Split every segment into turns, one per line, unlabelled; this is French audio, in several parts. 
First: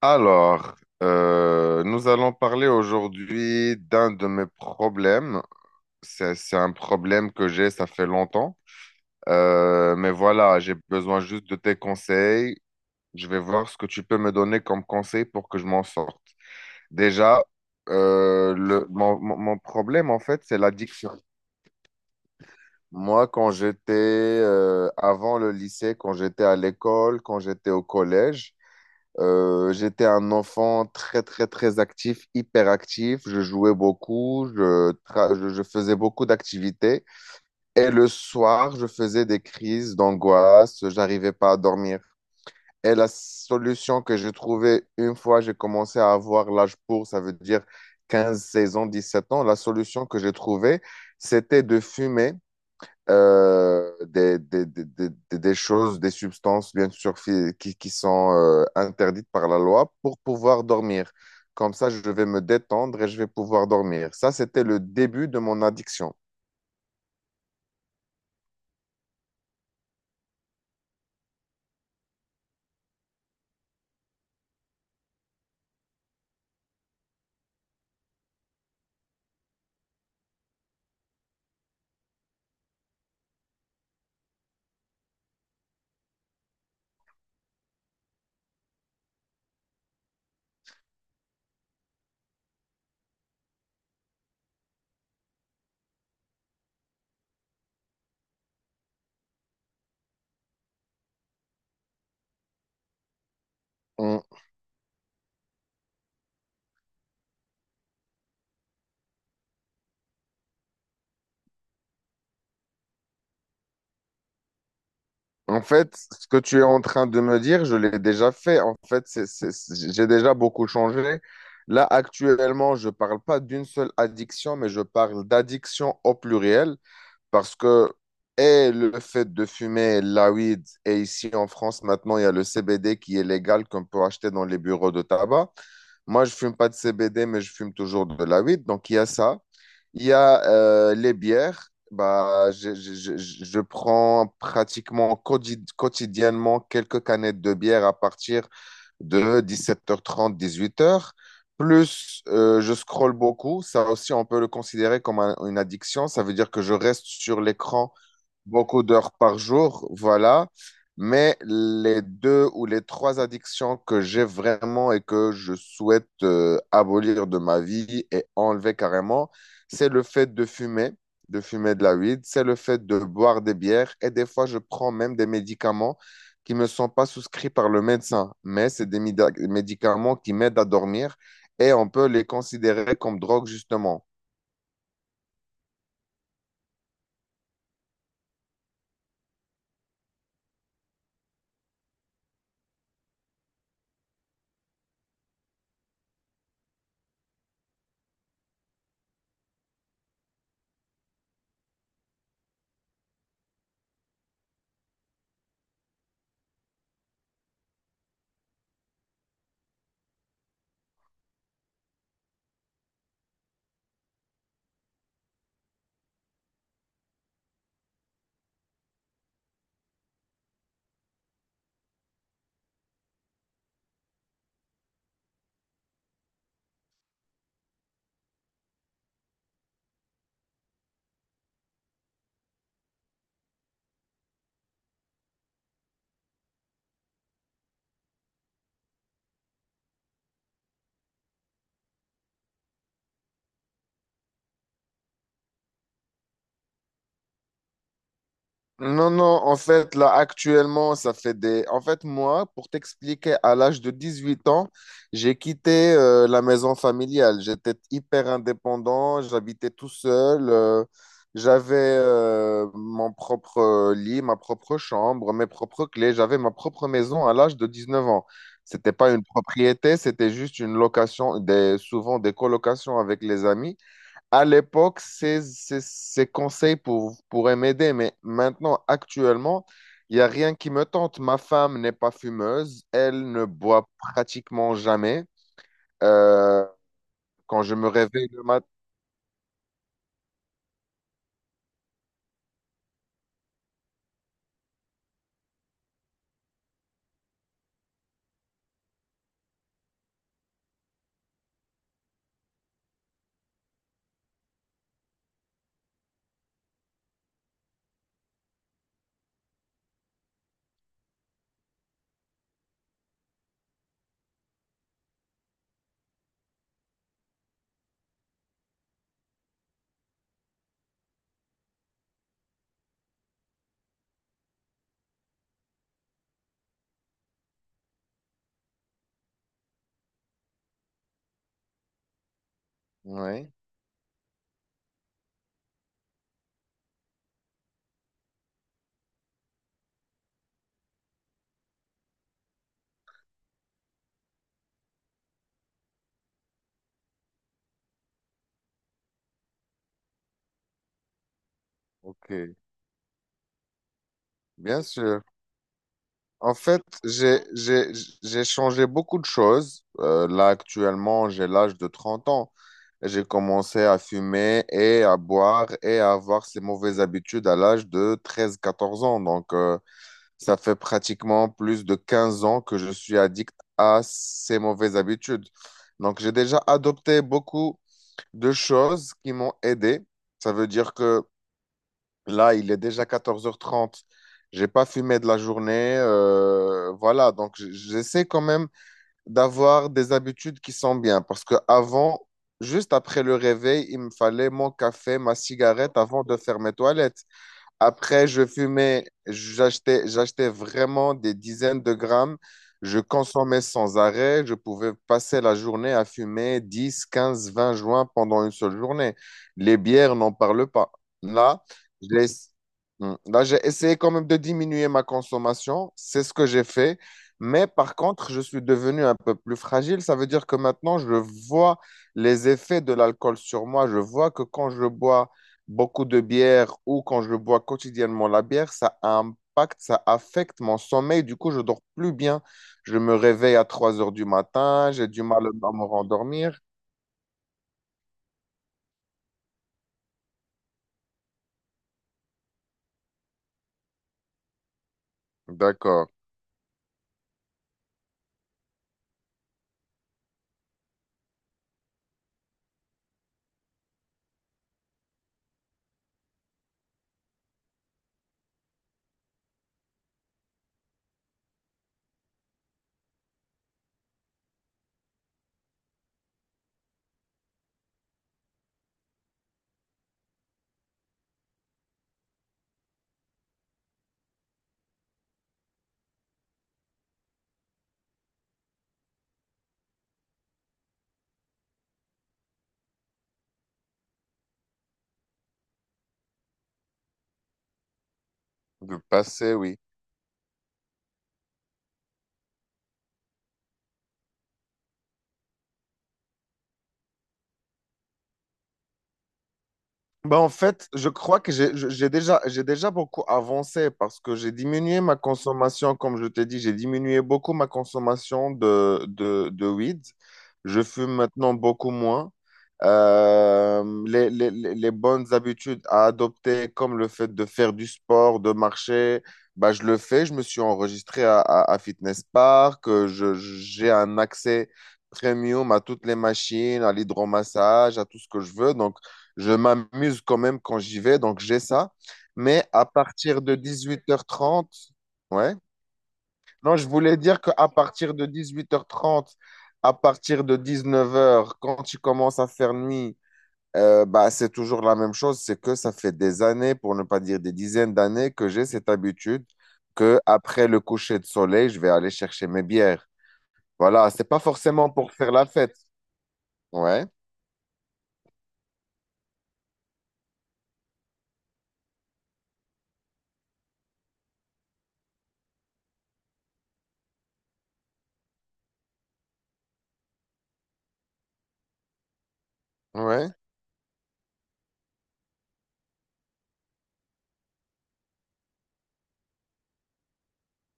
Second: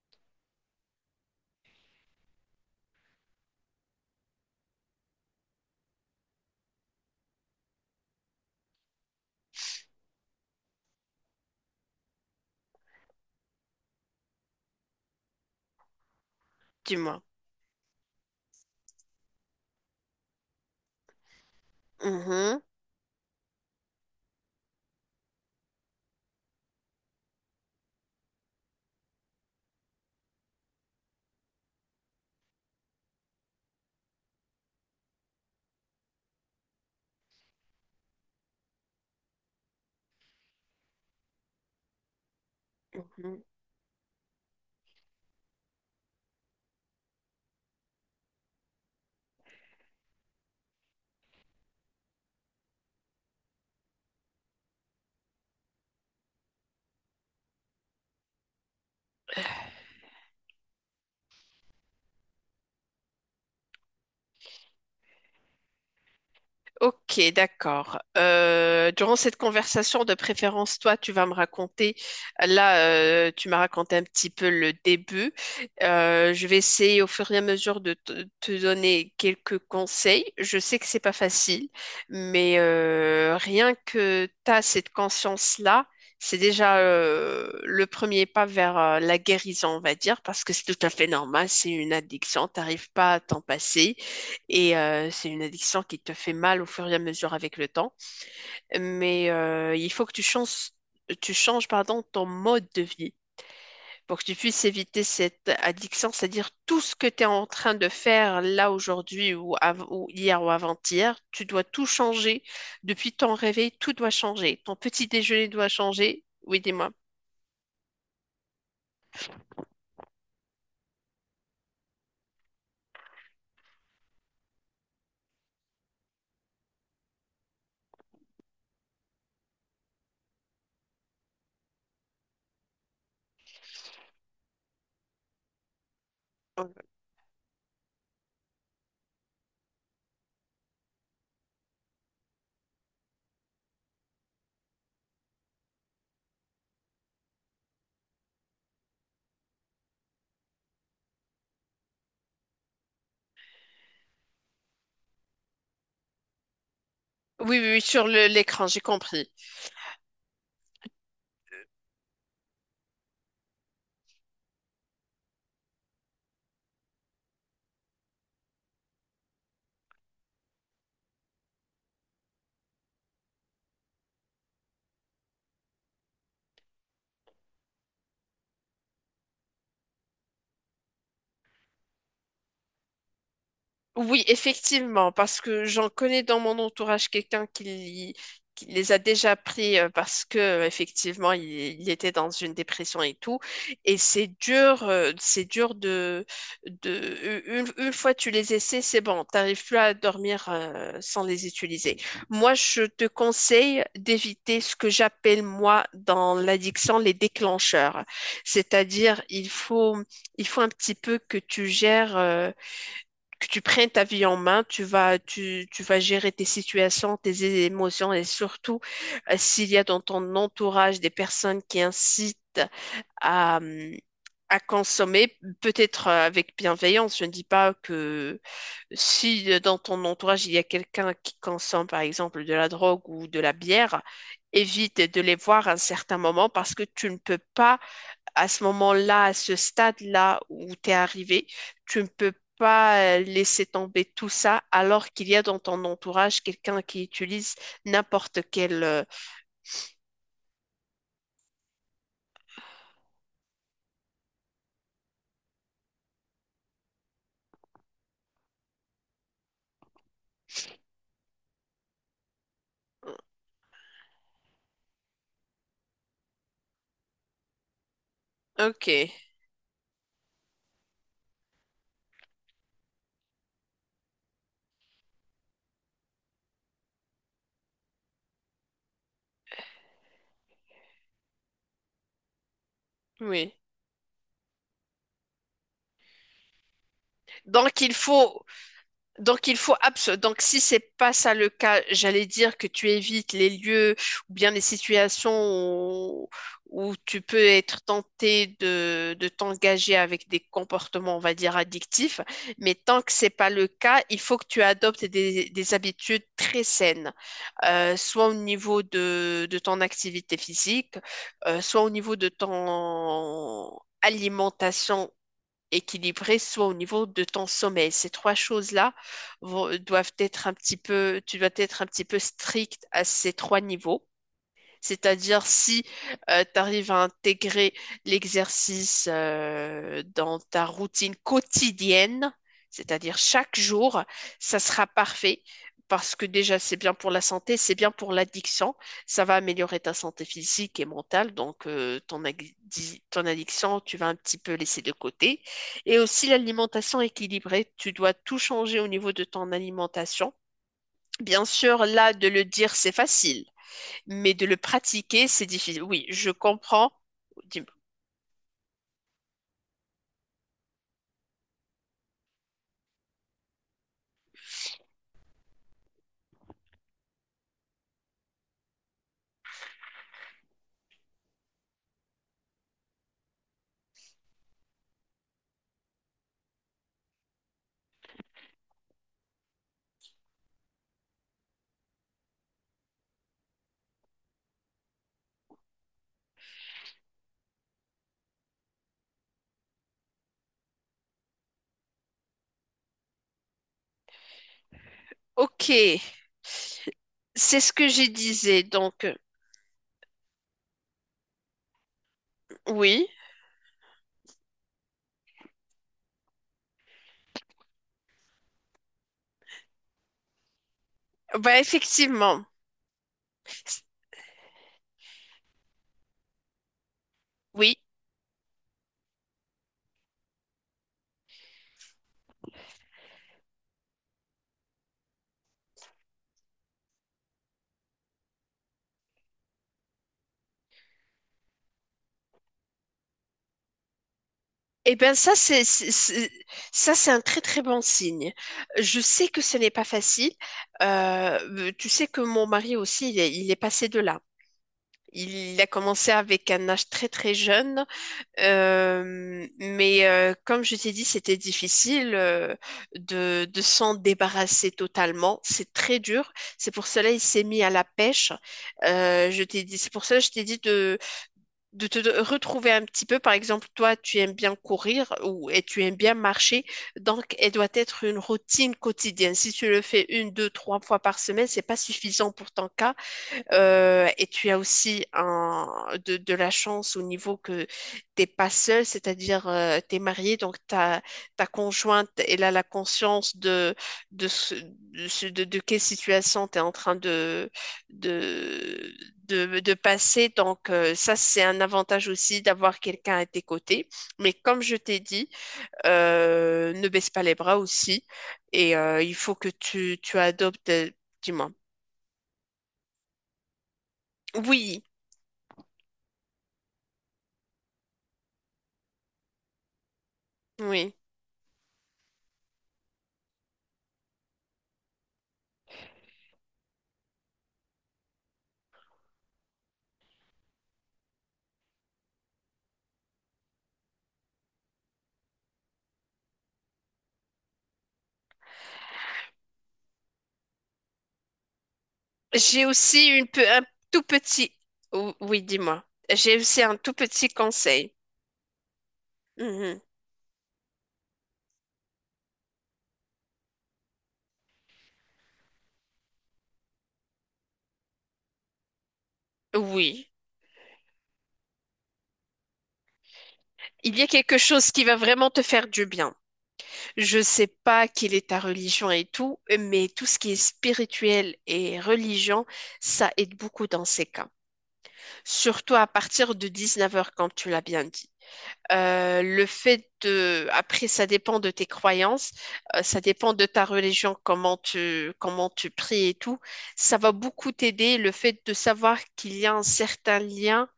Alors, nous allons parler aujourd'hui d'un de mes problèmes. C'est un problème que j'ai, ça fait longtemps. Mais voilà, j'ai besoin juste de tes conseils. Je vais voir ce que tu peux me donner comme conseil pour que je m'en sorte.
Dis-moi.
Déjà, mon problème, en fait, c'est l'addiction.
Mhm,
Moi, quand j'étais avant le lycée, quand j'étais à l'école, quand j'étais au collège, j'étais un enfant très, très, très actif, hyper actif. Je jouais beaucoup, je faisais beaucoup d'activités. Et le soir, je faisais des crises d'angoisse, j'arrivais pas à dormir. Et la
mhm.
solution que j'ai trouvée une fois j'ai commencé à avoir l'âge pour, ça veut dire 15 16 ans, 17 ans, la solution que j'ai trouvée, c'était de fumer des choses, des substances, bien sûr, qui sont interdites par la loi pour pouvoir dormir. Comme ça, je vais me détendre et je vais pouvoir dormir. Ça, c'était le début de mon addiction.
Ok, d'accord. Durant cette conversation, de préférence, toi, tu vas me raconter. Là, tu m'as raconté un petit peu le début. Je vais essayer au fur et à mesure de te donner quelques conseils. Je sais que c'est pas facile, mais rien que tu as cette conscience-là, c'est déjà le premier pas vers la guérison, on va dire, parce que c'est tout à fait normal. C'est une addiction. T'arrives pas à t'en passer. Et c'est une addiction qui te fait mal au fur et à mesure avec le temps. Mais il faut que tu changes, pardon, ton mode de vie pour que
Mm.
tu puisses éviter cette addiction, c'est-à-dire tout ce que tu es en train de faire là aujourd'hui ou, ou hier ou avant-hier, tu dois tout changer. Depuis ton réveil, tout doit changer. Ton petit déjeuner
En
doit
fait,
changer.
ce que tu
Oui,
es en
dis-moi.
train de me dire, je l'ai déjà fait. En fait, j'ai déjà beaucoup changé. Là, actuellement, je ne parle pas d'une seule addiction, mais je parle d'addiction au pluriel parce que et le fait de fumer la weed, et ici en France, maintenant, il y a le CBD qui est légal qu'on peut acheter dans les bureaux de tabac. Moi, je fume pas de CBD, mais je fume toujours de la weed. Donc, il y a ça. Il y a les bières. Bah, je prends pratiquement quotidiennement quelques canettes de bière à partir de 17h30, 18h. Plus, je scrolle beaucoup. Ça aussi, on peut le considérer comme une addiction. Ça veut dire que je reste sur
Oui, oui, oui,
l'écran
sur l'écran, j'ai
beaucoup d'heures
compris.
par jour, voilà. Mais les deux ou les trois addictions que j'ai vraiment et que je souhaite abolir de ma vie et enlever carrément, c'est le fait de fumer, de fumer de la weed, c'est le fait de boire des bières et des fois je prends même des médicaments qui ne me sont pas souscrits par le médecin, mais c'est des médicaments qui m'aident à dormir et on peut les considérer comme drogue justement.
Oui, effectivement, parce que j'en connais dans mon entourage quelqu'un qui les a déjà pris parce que effectivement il était dans une dépression et tout. Et c'est dur de une fois tu les essaies, c'est bon, t'arrives plus à dormir sans les utiliser. Moi, je te conseille d'éviter ce que j'appelle moi dans l'addiction les déclencheurs. C'est-à-dire, il faut un petit peu que tu gères. Que tu prennes ta vie en main, tu vas, tu vas gérer tes situations, tes émotions et surtout s'il y a dans ton entourage des personnes qui incitent à, hum, à consommer, peut-être avec bienveillance. Je ne dis pas que si dans ton entourage il y a quelqu'un qui consomme par exemple de la drogue ou de la bière, évite de les voir à un certain moment parce que tu ne peux pas à ce moment-là, à ce stade-là où tu es arrivé, tu ne peux pas laisser tomber tout ça alors qu'il y a dans ton entourage quelqu'un qui utilise n'importe quel...
Non, non, en fait, là, actuellement, ça fait des... En fait, moi, pour t'expliquer, à l'âge de 18 ans, j'ai quitté la maison familiale. J'étais hyper indépendant, j'habitais tout seul, j'avais mon propre lit, ma propre chambre, mes propres clés, j'avais ma propre maison à l'âge de 19 ans. C'était
Ok,
pas une propriété, c'était juste une location, des... souvent des colocations avec les amis à l'époque, ces conseils pourraient m'aider, mais maintenant, actuellement, il n'y a rien qui me tente. Ma femme n'est pas fumeuse, elle ne
oui.
boit pratiquement jamais. Euh, Quand je
Donc
me
il
réveille le
faut.
matin.
Donc il faut donc si c'est pas ça le cas, j'allais dire que tu évites les lieux ou bien les situations où, où tu peux être tenté de t'engager avec des comportements, on va dire, addictifs. Mais tant que c'est pas le cas, il faut que tu adoptes des habitudes très saines, soit au niveau de ton activité physique, soit au niveau de ton alimentation équilibré, soit au niveau de ton sommeil. Ces trois choses-là doivent être un petit peu, tu dois être un petit peu strict à ces trois niveaux. C'est-à-dire si tu arrives à intégrer l'exercice dans ta routine quotidienne, c'est-à-dire
Oui,
chaque jour, ça sera parfait parce que déjà c'est bien pour la santé, c'est bien pour l'addiction, ça va améliorer ta santé physique et mentale, donc ton, addi, ton addiction, tu vas un petit peu laisser de côté. Et aussi l'alimentation équilibrée, tu dois tout changer au niveau de ton alimentation. Bien sûr, là, de le
ok,
dire, c'est facile mais de le
bien sûr.
pratiquer, c'est difficile. Oui, je
En fait,
comprends. Dis-
j'ai changé beaucoup de choses. Là, actuellement, j'ai l'âge de 30 ans. J'ai commencé à fumer et à boire et à avoir ces mauvaises habitudes à l'âge de 13 14 ans. Donc, ça fait pratiquement plus de 15 ans que je suis addict à ces mauvaises habitudes. Donc, j'ai déjà adopté beaucoup de choses qui m'ont aidé. Ça veut dire que là, il est déjà 14h30. J'ai pas fumé de la journée. Voilà. Donc, j'essaie quand même d'avoir des habitudes qui sont bien. Parce que avant, juste après le réveil, il me fallait mon café, ma
Ok,
cigarette avant de faire mes toilettes.
c'est ce que je
Après, je
disais. Donc,
fumais, j'achetais vraiment des dizaines de grammes. Je
oui,
consommais sans arrêt. Je pouvais passer la journée à fumer 10, 15, 20 joints pendant une seule journée. Les bières, n'en parle pas.
bah
Là, j'ai,
effectivement,
Hmm. Là, j'ai essayé quand même de diminuer ma consommation. C'est ce que j'ai fait. Mais
oui.
par contre, je suis devenu un peu plus fragile. Ça veut dire que maintenant, je vois les effets de l'alcool sur moi. Je vois que quand je bois beaucoup de bière ou quand je bois quotidiennement la bière, ça impacte, ça affecte mon sommeil. Du coup, je dors plus bien. Je me réveille à 3 heures du matin,
Eh
j'ai
bien,
du
ça,
mal
c'est,
à me
c'est-
rendormir.
ça, c'est un très, très bon signe. Je sais que ce n'est pas facile. Tu sais que mon mari aussi, il est passé de là. Il a
D'accord.
commencé avec un âge très, très jeune. Mais comme je t'ai dit, c'était difficile de s'en débarrasser totalement. C'est très dur. C'est pour cela il s'est mis à la pêche. Je t'ai dit, c'est pour cela je t'ai dit de te retrouver un petit peu. Par exemple, toi, tu aimes bien courir ou et tu aimes bien marcher. Donc, elle doit être une routine quotidienne. Si tu le fais une, deux, trois fois par semaine, c'est pas suffisant pour ton cas. Et tu as aussi un, de la chance au niveau que t'es pas seul, c'est-à-dire t'es marié, donc ta, ta conjointe, elle a la conscience de, de, de quelle situation tu es en train de,
De passer,
de
oui.
passer. Donc ça, c'est un avantage aussi d'avoir quelqu'un à tes côtés. Mais comme je t'ai dit, ne baisse pas les bras aussi. Et il faut que tu
Ben, en
adoptes,
fait, je crois
dis-moi.
que j'ai déjà beaucoup avancé parce que j'ai
Oui,
diminué ma consommation, comme je t'ai dit, j'ai diminué beaucoup ma consommation de, de weed. Je
oui.
fume maintenant beaucoup moins. Les les bonnes habitudes à adopter, comme le fait de faire du sport, de marcher, bah, je le fais. Je me suis enregistré à Fitness Park. J'ai un accès premium à toutes les machines, à l'hydromassage, à tout ce que je veux. Donc, je m'amuse quand même quand j'y vais, donc j'ai ça.
J'ai
Mais à
aussi une
partir de
un
dix-huit
tout
heures
petit.
trente,
Ou- Oui,
ouais.
dis-moi. J'ai aussi un
Non, je
tout
voulais
petit
dire qu'à
conseil.
partir de 18h30,
Mhm.
à partir de 19 heures, quand tu commences à faire nuit, bah, c'est toujours la même chose. C'est que ça fait des années, pour ne pas dire des dizaines d'années, que j'ai cette habitude
Oui.
que après le coucher de soleil, je vais aller chercher mes bières.
Il y a
Voilà, c'est
quelque
pas
chose qui
forcément
va
pour
vraiment
faire
te
la
faire
fête.
du bien.
Ouais,
Je sais pas quelle est ta religion et tout, mais tout ce qui est spirituel et religion, ça aide beaucoup dans ces cas. Surtout à partir de 19 heures comme tu l'as bien dit. Le fait de, après, ça dépend de tes croyances, ça
ouais.
dépend de ta religion, comment tu pries et tout. Ça va beaucoup t'aider le fait de savoir qu'il y a un certain lien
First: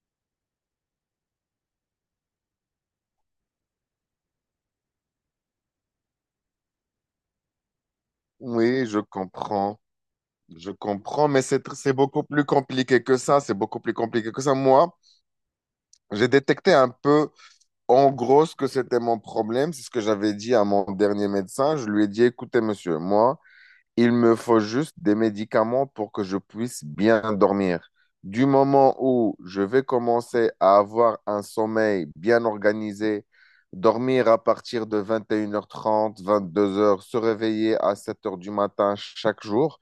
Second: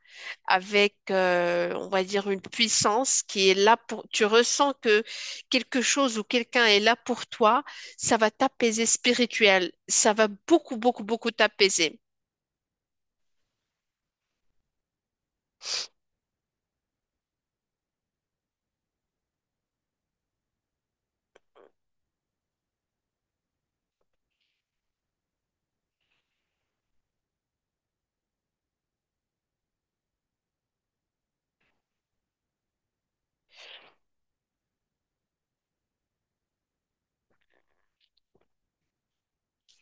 avec, on va dire, une puissance qui est là pour, tu ressens que quelque chose ou quelqu'un est là pour toi, ça va t'apaiser
Oui, je
spirituel,
comprends.
ça va
Je
beaucoup, beaucoup,
comprends,
beaucoup
mais c'est
t'apaiser.
beaucoup plus compliqué que ça. C'est beaucoup plus compliqué que ça. Moi, j'ai détecté un peu, en gros, ce que c'était mon problème. C'est ce que j'avais dit à mon dernier médecin. Je lui ai dit, écoutez, monsieur, moi, il me faut juste des médicaments pour que je puisse bien dormir. Du moment où je vais commencer à avoir un sommeil bien organisé, dormir à partir de 21h30, 22h, se réveiller à 7h du matin chaque jour,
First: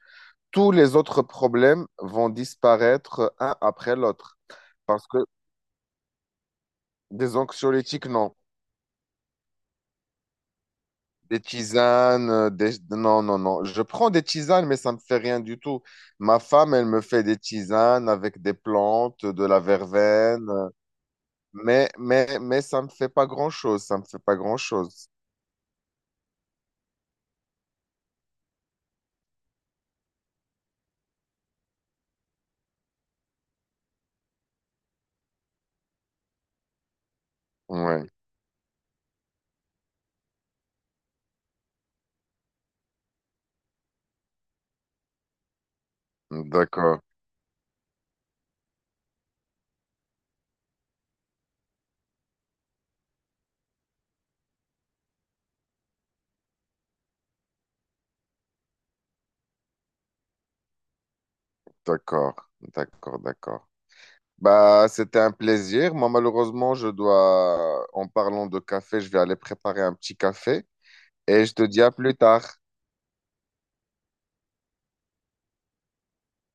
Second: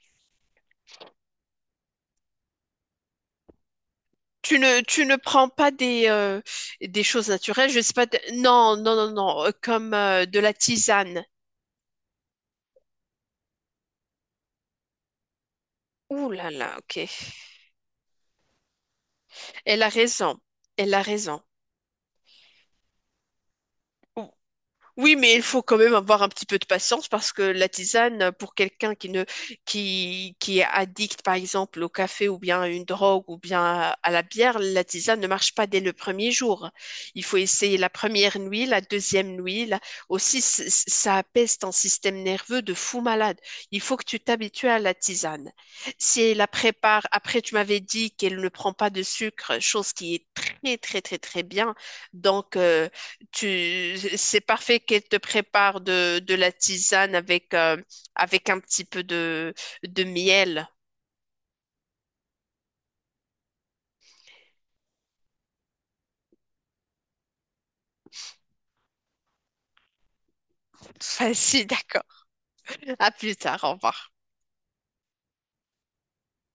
tous les autres problèmes vont disparaître un après l'autre. Parce
Tu ne
que
prends pas des, des choses
des
naturelles, je sais pas.
anxiolytiques,
De-
non.
Non, non, non, non, comme de la tisane.
Des tisanes, non, non, non. Je prends des tisanes, mais ça me fait rien du tout.
Ouh
Ma
là
femme,
là,
elle me
ok.
fait des tisanes avec des plantes, de la
Elle a raison.
verveine,
Elle a raison.
mais, mais ça me fait pas grand-chose. Ça me fait pas grand-chose.
Oui, mais il faut quand même avoir un petit peu de patience parce que la tisane, pour quelqu'un qui ne, qui est addict, par exemple, au café ou bien à une drogue ou bien à la bière, la tisane ne marche pas dès le premier jour. Il faut essayer la
Ouais,
première nuit, la deuxième nuit. La- Aussi, c- c- ça apaise ton système nerveux de fou malade. Il faut que tu t'habitues à la tisane. Si elle la
d'accord,
prépare, après, tu m'avais dit qu'elle ne prend pas de sucre, chose qui est très, très, très, très bien. Donc, tu, c'est parfait qu'elle te prépare de la tisane avec, avec un petit peu de miel.
d'accord, d'accord, d'accord. Bah, c'était un plaisir. Moi, malheureusement, je dois, en parlant de café, je vais aller préparer un petit café. Et je te
Vas-y,
dis à
d'accord.
plus tard.
À plus tard, au revoir.